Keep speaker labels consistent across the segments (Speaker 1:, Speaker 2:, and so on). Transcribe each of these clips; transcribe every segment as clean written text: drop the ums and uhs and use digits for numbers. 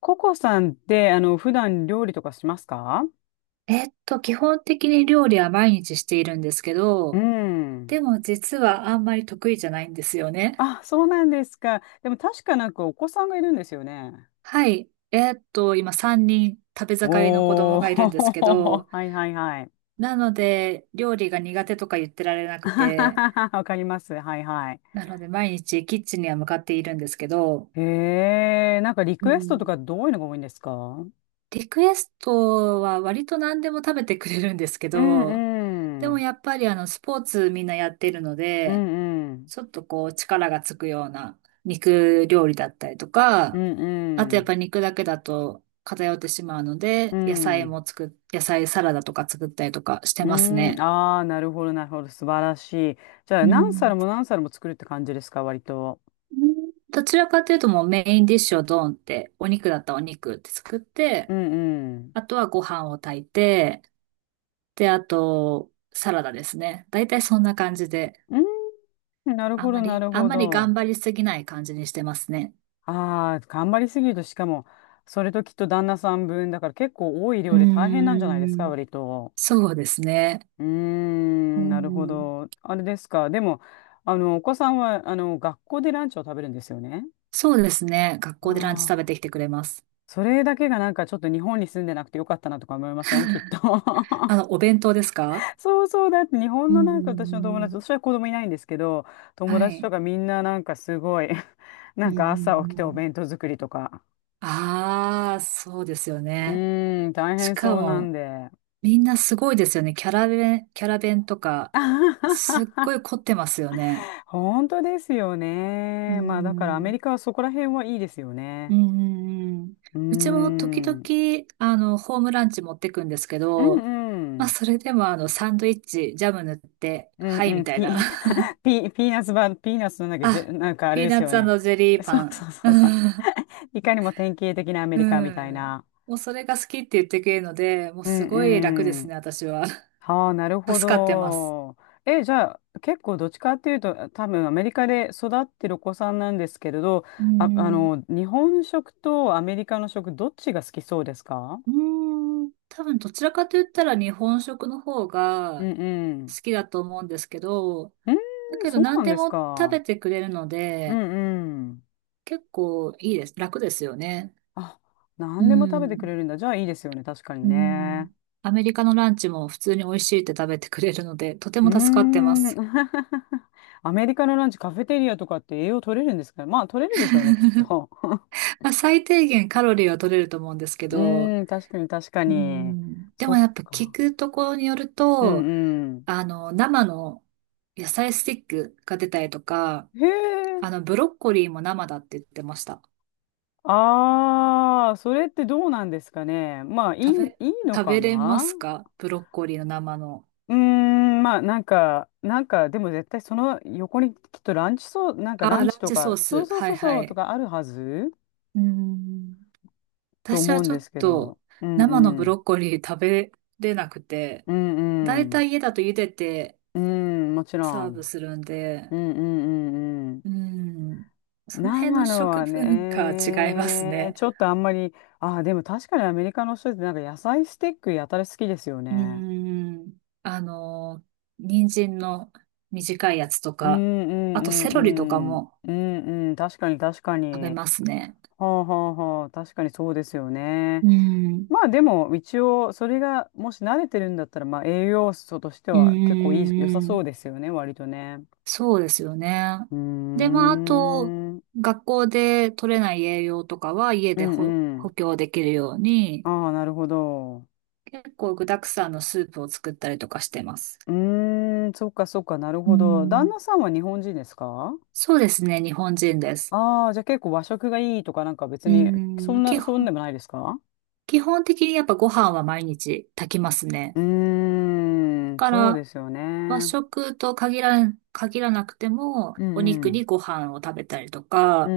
Speaker 1: ココさんって、普段料理とかしますか？
Speaker 2: 基本的に料理は毎日しているんですけ
Speaker 1: う
Speaker 2: ど、
Speaker 1: ん。
Speaker 2: でも実はあんまり得意じゃないんですよね。
Speaker 1: あ、そうなんですか。でも確かなんかお子さんがいるんですよね。
Speaker 2: はい。今3人食べ盛りの子供
Speaker 1: おー、
Speaker 2: がいるんですけど、
Speaker 1: はいはいはい。
Speaker 2: なので料理が苦手とか言ってられなくて、
Speaker 1: わかります。はいはい。
Speaker 2: なので毎日キッチンには向かっているんですけど、
Speaker 1: へえ、なんかリ
Speaker 2: う
Speaker 1: クエストとか
Speaker 2: ん、
Speaker 1: どういうのが多いんですか？
Speaker 2: リクエストは割と何でも食べてくれるんですけ
Speaker 1: う
Speaker 2: ど、
Speaker 1: ん
Speaker 2: で
Speaker 1: う
Speaker 2: も
Speaker 1: ん。
Speaker 2: やっぱりスポーツみんなやってるの
Speaker 1: う
Speaker 2: で、
Speaker 1: んうん。
Speaker 2: ちょっとこう力がつくような肉料理だったりと
Speaker 1: う
Speaker 2: か、
Speaker 1: ん
Speaker 2: あ
Speaker 1: う
Speaker 2: とやっ
Speaker 1: ん。
Speaker 2: ぱり肉だけだと偏ってしまうの
Speaker 1: う
Speaker 2: で、野菜
Speaker 1: ん。
Speaker 2: も作っ、野菜サラダとか作ったりとかして
Speaker 1: う
Speaker 2: ます
Speaker 1: ん。
Speaker 2: ね。
Speaker 1: ああ、なるほどなるほど。素晴らしい。じゃあ
Speaker 2: う
Speaker 1: 何皿
Speaker 2: ん。
Speaker 1: も何皿も作るって感じですか、割と。
Speaker 2: どちらかというともうメインディッシュをドーンって、お肉だったらお肉って作っ
Speaker 1: う
Speaker 2: て、
Speaker 1: んうん。
Speaker 2: あとはご飯を炊いて、で、あと、サラダですね。だいたいそんな感じで、
Speaker 1: うん。なる
Speaker 2: あん
Speaker 1: ほ
Speaker 2: ま
Speaker 1: ど、な
Speaker 2: り、
Speaker 1: る
Speaker 2: あん
Speaker 1: ほ
Speaker 2: まり
Speaker 1: ど。
Speaker 2: 頑張りすぎない感じにしてますね。
Speaker 1: ああ、頑張りすぎると、しかも、それときっと旦那さん分だから結構多い
Speaker 2: う
Speaker 1: 量で大変
Speaker 2: ー
Speaker 1: なんじゃないですか、
Speaker 2: ん。
Speaker 1: 割と。
Speaker 2: そうですね。
Speaker 1: うー
Speaker 2: う
Speaker 1: ん、なるほ
Speaker 2: ん。
Speaker 1: ど。あれですか。でも、お子さんは、学校でランチを食べるんですよね。
Speaker 2: そうですね。学
Speaker 1: あ
Speaker 2: 校でランチ食べ
Speaker 1: あ、
Speaker 2: てきてくれます。
Speaker 1: それだけがなんかちょっと日本に住んでなくてよかったなとか思いません、きっと。
Speaker 2: お弁当ですか？
Speaker 1: そうそう、だって日本
Speaker 2: う
Speaker 1: のなんか私の友達、
Speaker 2: ん、
Speaker 1: 私は子供いないんですけど、友達とかみんななんかすごい、
Speaker 2: う
Speaker 1: な
Speaker 2: ん、
Speaker 1: ん
Speaker 2: うん、はい。
Speaker 1: か
Speaker 2: う
Speaker 1: 朝起
Speaker 2: ん、
Speaker 1: き
Speaker 2: う
Speaker 1: て
Speaker 2: ん、
Speaker 1: お
Speaker 2: うん、
Speaker 1: 弁当作りとか。
Speaker 2: ああ、そうですよ
Speaker 1: う
Speaker 2: ね。
Speaker 1: ーん、大
Speaker 2: し
Speaker 1: 変
Speaker 2: か
Speaker 1: そうなん
Speaker 2: も、
Speaker 1: で。
Speaker 2: みんなすごいですよね。キャラ弁、キャラ弁とか、すっ ごい凝ってますよね。
Speaker 1: 本当ですよね。まあだからア
Speaker 2: う
Speaker 1: メリカはそこら辺はいいですよ
Speaker 2: う
Speaker 1: ね。
Speaker 2: ん、うん、うん、うん。
Speaker 1: うー
Speaker 2: うちも時
Speaker 1: ん。うん
Speaker 2: 々、ホームランチ持ってくんですけ
Speaker 1: う
Speaker 2: ど、まあ、
Speaker 1: ん。
Speaker 2: それでもサンドイッチ、ジャム塗って、
Speaker 1: うん
Speaker 2: はい、
Speaker 1: う
Speaker 2: み
Speaker 1: ん。
Speaker 2: たいな。
Speaker 1: ピーナッツなんだっけ、
Speaker 2: あ、
Speaker 1: なんかあれ
Speaker 2: ピー
Speaker 1: で
Speaker 2: ナ
Speaker 1: す
Speaker 2: ッ
Speaker 1: よ
Speaker 2: ツ
Speaker 1: ね。
Speaker 2: ジェリー
Speaker 1: そ
Speaker 2: パ
Speaker 1: うそ
Speaker 2: ン。
Speaker 1: うそうそう。いかにも典型的なアメ
Speaker 2: う
Speaker 1: リカみたい
Speaker 2: ん。
Speaker 1: な。
Speaker 2: もうそれが好きって言ってくれるので、もう
Speaker 1: う
Speaker 2: すごい楽で
Speaker 1: んう
Speaker 2: す
Speaker 1: ん。
Speaker 2: ね、私は。
Speaker 1: はあ、なるほ
Speaker 2: 助かってます。
Speaker 1: ど。え、じゃあ、結構どっちかっていうと、多分アメリカで育ってるお子さんなんですけれど、
Speaker 2: う
Speaker 1: あ、
Speaker 2: ん。
Speaker 1: 日本食とアメリカの食、どっちが好きそうですか？
Speaker 2: うーん。多分どちらかと言ったら日本食の方
Speaker 1: う
Speaker 2: が
Speaker 1: んう
Speaker 2: 好
Speaker 1: ん。
Speaker 2: きだと思うんですけど、
Speaker 1: うー
Speaker 2: だ
Speaker 1: ん、
Speaker 2: けど
Speaker 1: そう
Speaker 2: 何
Speaker 1: なん
Speaker 2: で
Speaker 1: です
Speaker 2: も食
Speaker 1: か。
Speaker 2: べてくれるの
Speaker 1: う
Speaker 2: で、
Speaker 1: んうん。
Speaker 2: 結構いいです。楽ですよね。
Speaker 1: あ、
Speaker 2: う
Speaker 1: 何でも食べてく
Speaker 2: ん。
Speaker 1: れるんだ。じゃあいいですよね。確かに
Speaker 2: う
Speaker 1: ね。
Speaker 2: ん。アメリカのランチも普通に美味しいって食べてくれるので、とて
Speaker 1: うー
Speaker 2: も助かってま
Speaker 1: ん。
Speaker 2: す。
Speaker 1: アメリカのランチ、カフェテリアとかって栄養取れるんですか？まあ、取れるでしょうね、きっと。
Speaker 2: まあ、最低限カロリーは取れると思うんですけ
Speaker 1: う
Speaker 2: ど、
Speaker 1: ーん、確かに確か
Speaker 2: う
Speaker 1: に。
Speaker 2: ん、で
Speaker 1: そ
Speaker 2: も
Speaker 1: っ
Speaker 2: やっぱ聞
Speaker 1: か。
Speaker 2: くところによる
Speaker 1: う
Speaker 2: と、
Speaker 1: んうん。
Speaker 2: 生の野菜スティックが出たりとか、
Speaker 1: へえ。
Speaker 2: ブロッコリーも生だって言ってました。
Speaker 1: ああ、それってどうなんですかね。まあ、
Speaker 2: 食べ、
Speaker 1: いいの
Speaker 2: 食
Speaker 1: か
Speaker 2: べれま
Speaker 1: な。
Speaker 2: すか？ブロッコリーの生の。
Speaker 1: うーん、まあ、なんか、でも絶対その横にきっとランチそう、なんかラ
Speaker 2: あ、
Speaker 1: ンチ
Speaker 2: ラン
Speaker 1: と
Speaker 2: チソ
Speaker 1: か、
Speaker 2: ー
Speaker 1: そう
Speaker 2: ス。
Speaker 1: そう
Speaker 2: は
Speaker 1: そ
Speaker 2: い
Speaker 1: う
Speaker 2: は
Speaker 1: そうと
Speaker 2: い。
Speaker 1: かあるはず
Speaker 2: うん、
Speaker 1: と
Speaker 2: 私
Speaker 1: 思
Speaker 2: は
Speaker 1: うん
Speaker 2: ちょ
Speaker 1: で
Speaker 2: っ
Speaker 1: すけど。
Speaker 2: と
Speaker 1: うん
Speaker 2: 生の
Speaker 1: う
Speaker 2: ブロ
Speaker 1: ん。
Speaker 2: ッコリー食べれなくて、
Speaker 1: う
Speaker 2: だ
Speaker 1: ん
Speaker 2: い
Speaker 1: う
Speaker 2: た
Speaker 1: ん。
Speaker 2: い家だと茹でて
Speaker 1: うん、もちろ
Speaker 2: サーブ
Speaker 1: ん。
Speaker 2: するんで、
Speaker 1: うんうんうんうん。
Speaker 2: うん。その辺
Speaker 1: 生
Speaker 2: の
Speaker 1: の
Speaker 2: 食
Speaker 1: は
Speaker 2: 文化は違います
Speaker 1: ね、
Speaker 2: ね。
Speaker 1: ちょっとあんまり、ああ、でも確かにアメリカの人ってなんか野菜スティックやたら好きですよ
Speaker 2: う
Speaker 1: ね。
Speaker 2: ん。あの、人参の短いやつと
Speaker 1: うん
Speaker 2: か、
Speaker 1: うん
Speaker 2: あ
Speaker 1: う
Speaker 2: とセロリとか
Speaker 1: んうん。
Speaker 2: も
Speaker 1: うんうん。確かに確か
Speaker 2: 食べ
Speaker 1: に。
Speaker 2: ますね。
Speaker 1: はあはあはあ。確かにそうですよね。
Speaker 2: うん。
Speaker 1: まあでも一応それがもし慣れてるんだったらまあ栄養素として
Speaker 2: うん、
Speaker 1: は結構いい、良
Speaker 2: う
Speaker 1: さ
Speaker 2: ん、う
Speaker 1: そ
Speaker 2: ん、
Speaker 1: うですよね。割とね。
Speaker 2: そうですよね。
Speaker 1: うー
Speaker 2: で、まあ、あと、
Speaker 1: ん。うん
Speaker 2: 学校で取れない栄養とかは家
Speaker 1: う
Speaker 2: で補補
Speaker 1: ん。
Speaker 2: 強できるように、
Speaker 1: ああ、なるほど。
Speaker 2: 結構具沢山のスープを作ったりとかしてます。
Speaker 1: うーん。そっかそっか。なる
Speaker 2: うん。
Speaker 1: ほ
Speaker 2: う
Speaker 1: ど。旦
Speaker 2: ん、
Speaker 1: 那さんは日本人ですか？
Speaker 2: そうですね、日本人です。
Speaker 1: ああ、じゃあ結構和食がいいとかなんか別
Speaker 2: う
Speaker 1: に
Speaker 2: ーん、基
Speaker 1: そんで
Speaker 2: 本、
Speaker 1: もないですか？
Speaker 2: 基本的にやっぱご飯は毎日炊きます
Speaker 1: う
Speaker 2: ね。
Speaker 1: ーん、
Speaker 2: か
Speaker 1: そうで
Speaker 2: ら、
Speaker 1: すよ
Speaker 2: 和
Speaker 1: ね。
Speaker 2: 食と限らなくても、
Speaker 1: う
Speaker 2: お
Speaker 1: んう
Speaker 2: 肉に
Speaker 1: ん。
Speaker 2: ご飯を食べたりと
Speaker 1: う
Speaker 2: か、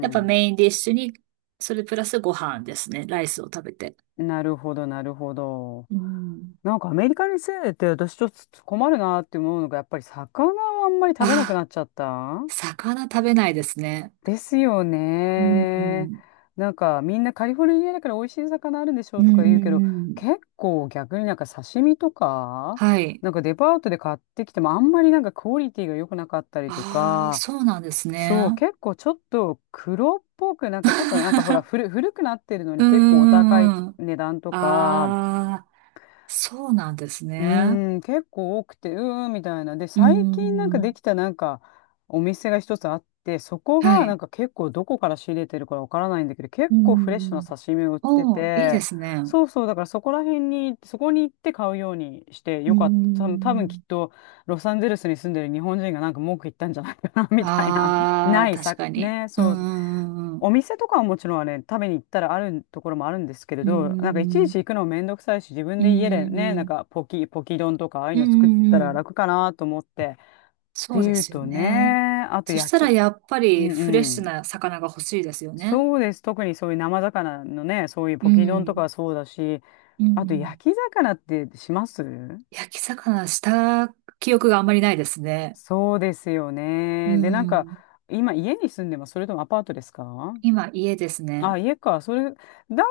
Speaker 2: やっぱメインディッシュに、それプラスご飯ですね。ライスを食べて。
Speaker 1: うん。なるほど、なるほど。
Speaker 2: うん。
Speaker 1: なんかアメリカに住んでて私ちょっと困るなって思うのがやっぱり魚をあんまり食べなくな
Speaker 2: あ、
Speaker 1: っちゃった
Speaker 2: 魚食べないですね。
Speaker 1: ですよ
Speaker 2: うん、う
Speaker 1: ね。
Speaker 2: ん。
Speaker 1: なんかみんなカリフォルニアだから美味しい魚あるんでしょ
Speaker 2: う
Speaker 1: う
Speaker 2: ん、
Speaker 1: と
Speaker 2: う
Speaker 1: か言うけど、
Speaker 2: ん、うん。
Speaker 1: 結構逆になんか刺身とか、
Speaker 2: はい。
Speaker 1: なんかデパートで買ってきてもあんまりなんかクオリティが良くなかったりと
Speaker 2: ああ、
Speaker 1: か。
Speaker 2: そうなんです
Speaker 1: そう、
Speaker 2: ね。
Speaker 1: 結構ちょっと黒っぽく、なんかちょっとなんかほら、古くなってるの
Speaker 2: う
Speaker 1: に結構お高い
Speaker 2: ん、うん、うん。
Speaker 1: 値段とか、
Speaker 2: ああ。そうなんです
Speaker 1: う
Speaker 2: ね。
Speaker 1: ーん、結構多くて、うーん、みたいな。で、
Speaker 2: うー
Speaker 1: 最近なんかでき
Speaker 2: ん。
Speaker 1: たなんかお店が一つあって、そこ
Speaker 2: は
Speaker 1: がなん
Speaker 2: い。
Speaker 1: か結構どこから仕入れてるかわからないんだけど、
Speaker 2: う
Speaker 1: 結
Speaker 2: ー
Speaker 1: 構フレッシュな
Speaker 2: ん。
Speaker 1: 刺身を売って
Speaker 2: おー、いいで
Speaker 1: て、
Speaker 2: すね。
Speaker 1: そうそう、だからそこら辺に、そこに行って買うようにして
Speaker 2: うー
Speaker 1: よかった。多分きっ
Speaker 2: ん。
Speaker 1: とロサンゼルスに住んでる日本人がなんか文句言ったんじゃないかな、みたいな。
Speaker 2: あ
Speaker 1: な
Speaker 2: あ、
Speaker 1: い
Speaker 2: 確
Speaker 1: さ、
Speaker 2: かに。
Speaker 1: ね、
Speaker 2: うー
Speaker 1: そう。
Speaker 2: ん。
Speaker 1: お
Speaker 2: う
Speaker 1: 店とかはもちろんね、食べに行ったらあるところもあるんですけれ
Speaker 2: ー
Speaker 1: ど、なんかいちいち
Speaker 2: ん。
Speaker 1: 行くのもめんどくさいし、自分
Speaker 2: うーん。
Speaker 1: で家で
Speaker 2: う
Speaker 1: ね、な
Speaker 2: ー
Speaker 1: ん
Speaker 2: ん。
Speaker 1: かポキ丼とかああいう
Speaker 2: うー
Speaker 1: の作った
Speaker 2: ん。う
Speaker 1: ら
Speaker 2: ん、
Speaker 1: 楽かなと思って。って
Speaker 2: そうで
Speaker 1: いう
Speaker 2: すよ
Speaker 1: と
Speaker 2: ね。
Speaker 1: ね、あと
Speaker 2: そした
Speaker 1: 焼
Speaker 2: ら
Speaker 1: き。
Speaker 2: やっぱ
Speaker 1: うん
Speaker 2: りフレッ
Speaker 1: う
Speaker 2: シュ
Speaker 1: ん。
Speaker 2: な魚が欲しいですよね。
Speaker 1: そうです。特にそういう生魚のね、そういう
Speaker 2: う
Speaker 1: ポキ丼とかは
Speaker 2: ん。
Speaker 1: そうだし、
Speaker 2: うん。
Speaker 1: あ
Speaker 2: う
Speaker 1: と
Speaker 2: ん。
Speaker 1: 焼き魚ってします？
Speaker 2: 焼き魚した記憶があんまりないですね。
Speaker 1: そうですよ
Speaker 2: う
Speaker 1: ね。で、なんか、
Speaker 2: ん。
Speaker 1: 今家に住んでます？それともアパートですか？
Speaker 2: 今、家です
Speaker 1: あ、
Speaker 2: ね。
Speaker 1: 家か。それ、だ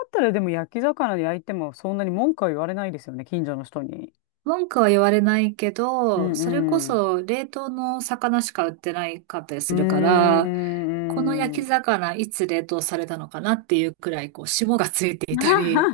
Speaker 1: ったらでも焼き魚で焼いてもそんなに文句は言われないですよね、近所の人に。
Speaker 2: 文句は言われないけ
Speaker 1: う
Speaker 2: ど、
Speaker 1: ん
Speaker 2: それこ
Speaker 1: うん。
Speaker 2: そ冷凍の魚しか売ってないかったり
Speaker 1: うー
Speaker 2: するから、この
Speaker 1: ん、うーん、う
Speaker 2: 焼き
Speaker 1: ん。
Speaker 2: 魚いつ冷凍されたのかなっていうくらい、こう、霜がついていたり、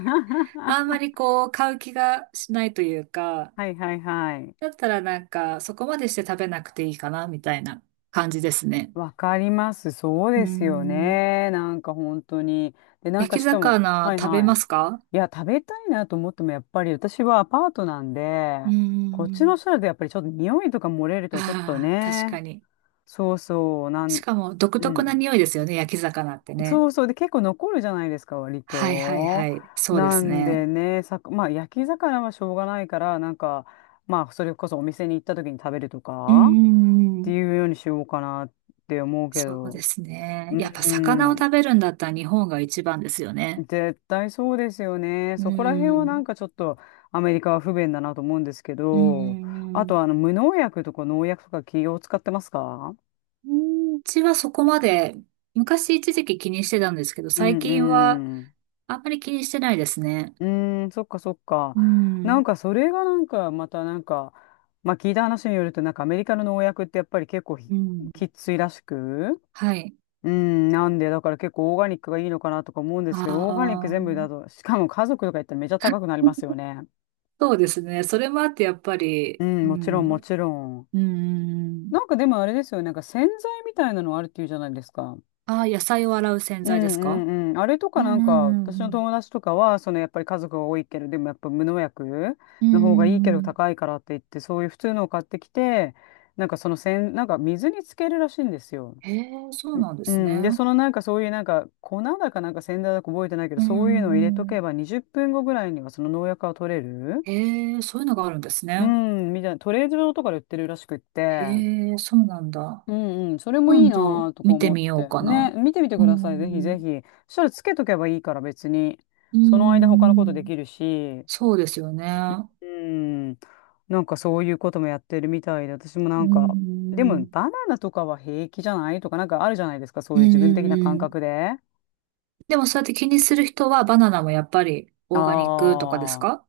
Speaker 2: あんま りこう、買う気がしないというか、
Speaker 1: はいはいはい。
Speaker 2: だったらなんか、そこまでして食べなくていいかな、みたいな感じですね。
Speaker 1: わかります。そう
Speaker 2: うー
Speaker 1: ですよ
Speaker 2: ん。
Speaker 1: ね。なんか本当に。で、なん
Speaker 2: 焼
Speaker 1: か
Speaker 2: き
Speaker 1: しかも、は
Speaker 2: 魚
Speaker 1: い
Speaker 2: 食べ
Speaker 1: はい。
Speaker 2: ま
Speaker 1: い
Speaker 2: すか？
Speaker 1: や、食べたいなと思っても、やっぱり私はアパートなんで、
Speaker 2: うー
Speaker 1: こっちの
Speaker 2: ん。
Speaker 1: 人だとやっぱりちょっと匂いとか漏れるとちょっと
Speaker 2: ああ、確
Speaker 1: ね、
Speaker 2: かに。
Speaker 1: そうそう、な
Speaker 2: し
Speaker 1: ん、
Speaker 2: かも独
Speaker 1: う
Speaker 2: 特な
Speaker 1: ん。
Speaker 2: 匂いですよね、焼き魚って
Speaker 1: そ
Speaker 2: ね。
Speaker 1: うそう。で、結構残るじゃないですか、割
Speaker 2: はい、はい、
Speaker 1: と。
Speaker 2: はい。そうで
Speaker 1: な
Speaker 2: す
Speaker 1: んで
Speaker 2: ね。
Speaker 1: ね、さく、まあ、焼き魚はしょうがないから、なんか、まあ、それこそお店に行った時に食べると
Speaker 2: うん、
Speaker 1: か、
Speaker 2: うん、
Speaker 1: っ
Speaker 2: う
Speaker 1: て
Speaker 2: ん。
Speaker 1: いうようにしようかなって思うけ
Speaker 2: そうで
Speaker 1: ど。
Speaker 2: すね。
Speaker 1: うー
Speaker 2: やっぱ魚を
Speaker 1: ん、
Speaker 2: 食べるんだったら日本が一番ですよね。
Speaker 1: 絶対そうですよね。
Speaker 2: う
Speaker 1: そこら辺はなん
Speaker 2: ん。
Speaker 1: かちょっとアメリカは不便だなと思うんですけ
Speaker 2: うん、
Speaker 1: ど、
Speaker 2: う
Speaker 1: あ
Speaker 2: ん、う
Speaker 1: と
Speaker 2: ん。
Speaker 1: 無農薬とか農薬とか企業使ってますか？
Speaker 2: うちはそこまで、昔一時期気にしてたんですけど、
Speaker 1: う
Speaker 2: 最近は
Speaker 1: んうん。
Speaker 2: あんまり気にしてないですね。
Speaker 1: うーん、そっかそっか。
Speaker 2: う
Speaker 1: な
Speaker 2: ん。
Speaker 1: んかそれがなんかまたなんか、まあ聞いた話によるとなんかアメリカの農薬ってやっぱり結構ひ
Speaker 2: うん。
Speaker 1: きっついらしく、
Speaker 2: はい。
Speaker 1: うん、なんでだから結構オーガニックがいいのかなとか思うんで
Speaker 2: あ
Speaker 1: すけど、オーガニック
Speaker 2: あ。
Speaker 1: 全部だと、しかも家族とか言ったらめちゃ高くなりますよ ね。
Speaker 2: そうですね。それもあってやっぱ
Speaker 1: う
Speaker 2: り、う
Speaker 1: ん、もちろ
Speaker 2: ん。
Speaker 1: ん
Speaker 2: う
Speaker 1: も
Speaker 2: ん、
Speaker 1: ちろん。
Speaker 2: うん、うん。
Speaker 1: なんかでもあれですよね、なんか洗剤みたいなのあるっていうじゃないですか。
Speaker 2: ああ、野菜を洗う洗
Speaker 1: う
Speaker 2: 剤です
Speaker 1: ん
Speaker 2: か？
Speaker 1: うんうん。あれと
Speaker 2: う
Speaker 1: か
Speaker 2: ん、う
Speaker 1: なんか、
Speaker 2: ん、うん、
Speaker 1: 私
Speaker 2: う
Speaker 1: の
Speaker 2: ん。
Speaker 1: 友達とかは、そのやっぱり家族が多いけど、でもやっぱ無農薬
Speaker 2: う
Speaker 1: の方がいいけど
Speaker 2: ん。
Speaker 1: 高いからって言って、そういう普通のを買ってきて、なんかそのせん、なんか水につけるらしいんですよ。
Speaker 2: へえ、そうなんで
Speaker 1: う
Speaker 2: すね。
Speaker 1: ん。で、そのなんかそういうなんか粉だかなんか洗剤だか覚えてないけど、
Speaker 2: う
Speaker 1: そういうのを入れ
Speaker 2: ん、
Speaker 1: と
Speaker 2: うん、
Speaker 1: けば20分後ぐらいにはその農薬は取れる。
Speaker 2: へえ、そういうのがあるんです
Speaker 1: う
Speaker 2: ね。
Speaker 1: ん、みたいな、トレードとかで売ってるらしくって。
Speaker 2: へえ、そうなんだ。
Speaker 1: うんうん、それもいい
Speaker 2: 今
Speaker 1: な
Speaker 2: 度
Speaker 1: ぁとか
Speaker 2: 見て
Speaker 1: 思っ
Speaker 2: みよう
Speaker 1: て。
Speaker 2: か
Speaker 1: ね、
Speaker 2: な。
Speaker 1: 見てみて
Speaker 2: う
Speaker 1: ください、ぜひぜ
Speaker 2: ん。
Speaker 1: ひ。そしたらつけとけばいいから別に。
Speaker 2: う
Speaker 1: その間他のことで
Speaker 2: ん。
Speaker 1: きるし、
Speaker 2: そうですよね。
Speaker 1: うん、なんかそういうこともやってるみたいで、私もな
Speaker 2: う
Speaker 1: んか、でも
Speaker 2: ん。
Speaker 1: バナナとかは平気じゃないとかなんかあるじゃないですか、そ
Speaker 2: う
Speaker 1: う
Speaker 2: ん、
Speaker 1: いう自分
Speaker 2: う
Speaker 1: 的な
Speaker 2: ん、う
Speaker 1: 感
Speaker 2: ん、
Speaker 1: 覚で。
Speaker 2: でもそうやって気にする人はバナナもやっぱりオーガニックとかです
Speaker 1: ああ、
Speaker 2: か？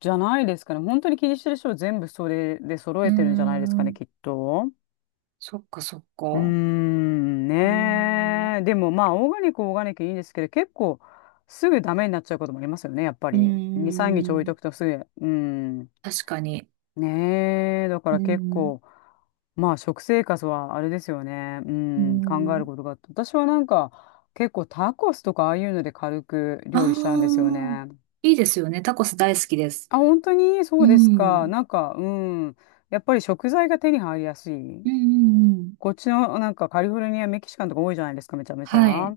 Speaker 1: じゃないですかね。本当に気にしてる人は全部それで揃
Speaker 2: うー
Speaker 1: えてるんじゃないですかね、
Speaker 2: ん。
Speaker 1: きっと。
Speaker 2: そっかそっか。
Speaker 1: うー
Speaker 2: う
Speaker 1: ん、
Speaker 2: ー
Speaker 1: ね
Speaker 2: ん。
Speaker 1: え。でもまあ、オーガニックいいんですけど、結構すぐダメになっちゃうこともありますよね、やっぱ
Speaker 2: う
Speaker 1: り。
Speaker 2: ー
Speaker 1: 2、3日置いと
Speaker 2: ん。
Speaker 1: くとすぐ。うん。
Speaker 2: 確かに。
Speaker 1: ねえ。だか
Speaker 2: うー
Speaker 1: ら結
Speaker 2: ん。
Speaker 1: 構、まあ、食生活はあれですよね。う
Speaker 2: うー
Speaker 1: ん、考える
Speaker 2: ん。
Speaker 1: ことがあって。私はなんか、結構タコスとかああいうので軽く
Speaker 2: あ
Speaker 1: 料理しちゃうんですよ
Speaker 2: あ、
Speaker 1: ね。
Speaker 2: いいですよね。タコス大好きです。
Speaker 1: あ、本当にそ
Speaker 2: う
Speaker 1: うですか。
Speaker 2: ん。
Speaker 1: なんか、うん。やっぱり食材が手に入りやすい。
Speaker 2: うん、うん、うん。
Speaker 1: こっちのなんかカリフォルニア、メキシカンとか多いじゃないですか、めちゃめち
Speaker 2: は
Speaker 1: ゃ。
Speaker 2: い。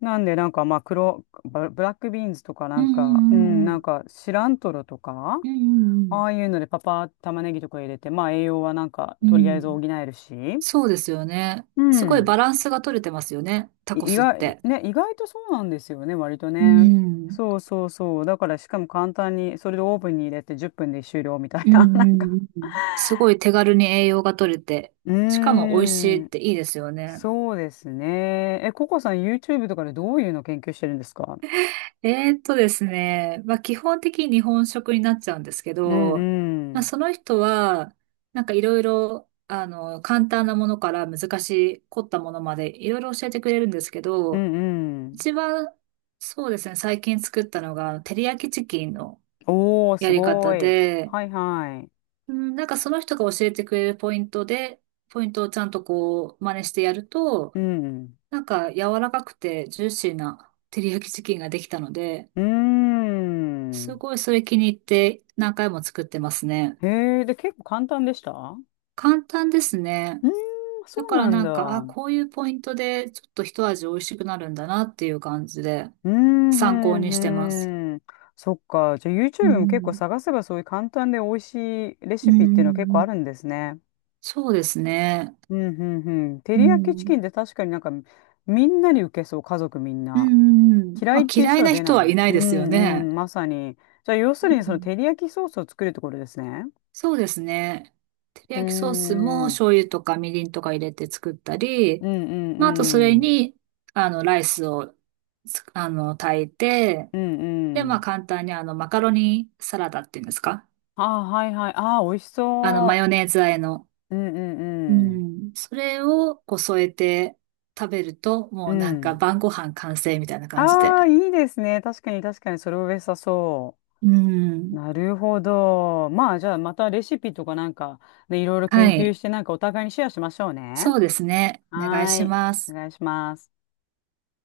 Speaker 1: なんで、なんか、まあ、黒、ブブラックビーンズとか、
Speaker 2: う
Speaker 1: なんか、うん、
Speaker 2: ん、う
Speaker 1: な
Speaker 2: ん、
Speaker 1: んか、シラントロとか、
Speaker 2: うん、うん。
Speaker 1: ああいうので、玉ねぎとか入れて、まあ、栄養はなんか、
Speaker 2: うん、う
Speaker 1: と
Speaker 2: ん、
Speaker 1: り
Speaker 2: うん。
Speaker 1: あ
Speaker 2: う
Speaker 1: えず補
Speaker 2: ん、
Speaker 1: えるし、
Speaker 2: そうですよね。
Speaker 1: う
Speaker 2: すごい
Speaker 1: ん、
Speaker 2: バランスが取れてますよね。タ
Speaker 1: い
Speaker 2: コ
Speaker 1: 意
Speaker 2: スっ
Speaker 1: 外、
Speaker 2: て。
Speaker 1: ね、意外とそうなんですよね、割と
Speaker 2: う
Speaker 1: ね。
Speaker 2: ん。
Speaker 1: そうそうそう。だから、しかも簡単に、それでオーブンに入れて10分で終了みたい
Speaker 2: う
Speaker 1: な、な
Speaker 2: ん、
Speaker 1: ん
Speaker 2: う
Speaker 1: か。
Speaker 2: ん、うん。すごい手軽に栄養が取れて、
Speaker 1: う
Speaker 2: しかも美味しい
Speaker 1: ー
Speaker 2: っ
Speaker 1: ん、
Speaker 2: ていいですよね。
Speaker 1: そうですね。え、ココさん、YouTube とかでどういうの研究してるんですか？
Speaker 2: ですね、まあ、基本的に日本食になっちゃうんですけ
Speaker 1: うん
Speaker 2: ど、
Speaker 1: う
Speaker 2: まあ、
Speaker 1: ん、
Speaker 2: その人は、なんかいろいろ、簡単なものから難しい、凝ったものまでいろいろ教えてくれるんですけ
Speaker 1: う
Speaker 2: ど、
Speaker 1: んうん。
Speaker 2: 一番、そうですね、最近作ったのが、照り焼きチキンの
Speaker 1: おー、
Speaker 2: や
Speaker 1: す
Speaker 2: り方
Speaker 1: ごい。
Speaker 2: で、
Speaker 1: はいはい。
Speaker 2: うん、なんかその人が教えてくれるポイントで、ポイントをちゃんとこう、真似してやると、
Speaker 1: うん。
Speaker 2: なんか柔らかくてジューシーな照り焼きチキンができたので、
Speaker 1: うー
Speaker 2: す
Speaker 1: ん。
Speaker 2: ごいそれ気に入って何回も作ってますね。
Speaker 1: へえ、で、結構簡単でした？う
Speaker 2: 簡単ですね。
Speaker 1: ーん、そ
Speaker 2: だ
Speaker 1: う
Speaker 2: から
Speaker 1: なん
Speaker 2: な
Speaker 1: だ。
Speaker 2: んか、あ、
Speaker 1: う
Speaker 2: こういうポイントでちょっと一味美味しくなるんだなっていう感じで
Speaker 1: ーん、ふ
Speaker 2: 参考にしてます。
Speaker 1: ん、ふん。そっか。じゃあ
Speaker 2: う
Speaker 1: YouTube も結構
Speaker 2: ん。
Speaker 1: 探せばそういう簡単で美味しいレ
Speaker 2: う
Speaker 1: シピっていうのは結構あ
Speaker 2: ん。
Speaker 1: るんですね。
Speaker 2: そうですね。
Speaker 1: うん、ふん、ふん。照
Speaker 2: う
Speaker 1: り焼きチキ
Speaker 2: ん。
Speaker 1: ンって確かになんかみんなに受けそう、家族みん
Speaker 2: う
Speaker 1: な。
Speaker 2: ん。
Speaker 1: 嫌い
Speaker 2: ま
Speaker 1: っ
Speaker 2: あ
Speaker 1: ていう
Speaker 2: 嫌
Speaker 1: 人
Speaker 2: い
Speaker 1: は
Speaker 2: な
Speaker 1: 出な
Speaker 2: 人はい
Speaker 1: い。
Speaker 2: な
Speaker 1: う
Speaker 2: いですよ
Speaker 1: ん、
Speaker 2: ね。
Speaker 1: うん、まさに。じゃあ要す
Speaker 2: う
Speaker 1: るにその
Speaker 2: ん。
Speaker 1: 照り焼きソースを作るところですね。
Speaker 2: そうですね。照り
Speaker 1: うー
Speaker 2: 焼きソースも
Speaker 1: ん。
Speaker 2: 醤油とかみりんとか入れて作った
Speaker 1: う
Speaker 2: り、
Speaker 1: んう
Speaker 2: まあ、あとそれ
Speaker 1: んうん。
Speaker 2: に、ライスをつ、あの、炊いて、
Speaker 1: うん
Speaker 2: で、
Speaker 1: う
Speaker 2: まあ、
Speaker 1: ん。
Speaker 2: 簡単にマカロニサラダっていうんですか？
Speaker 1: ああ、はいはい。ああ、美味し
Speaker 2: マ
Speaker 1: そ
Speaker 2: ヨネーズ和えの。
Speaker 1: う。うんう
Speaker 2: う
Speaker 1: んうん。
Speaker 2: ん。それをこう添えて食べると、
Speaker 1: う
Speaker 2: もうなんか
Speaker 1: ん。
Speaker 2: 晩ご飯完成みたいな感じで。
Speaker 1: ああ、いいですね。確かに確かに、それを良さそ
Speaker 2: う
Speaker 1: う。
Speaker 2: ん。
Speaker 1: なるほど。まあ、じゃあ、またレシピとかなんか、ね、いろいろ
Speaker 2: は
Speaker 1: 研究
Speaker 2: い。
Speaker 1: して、なんかお互いにシェアしましょうね。
Speaker 2: そうですね。お願い
Speaker 1: は
Speaker 2: し
Speaker 1: ーい。
Speaker 2: ま
Speaker 1: お
Speaker 2: す。
Speaker 1: 願いします。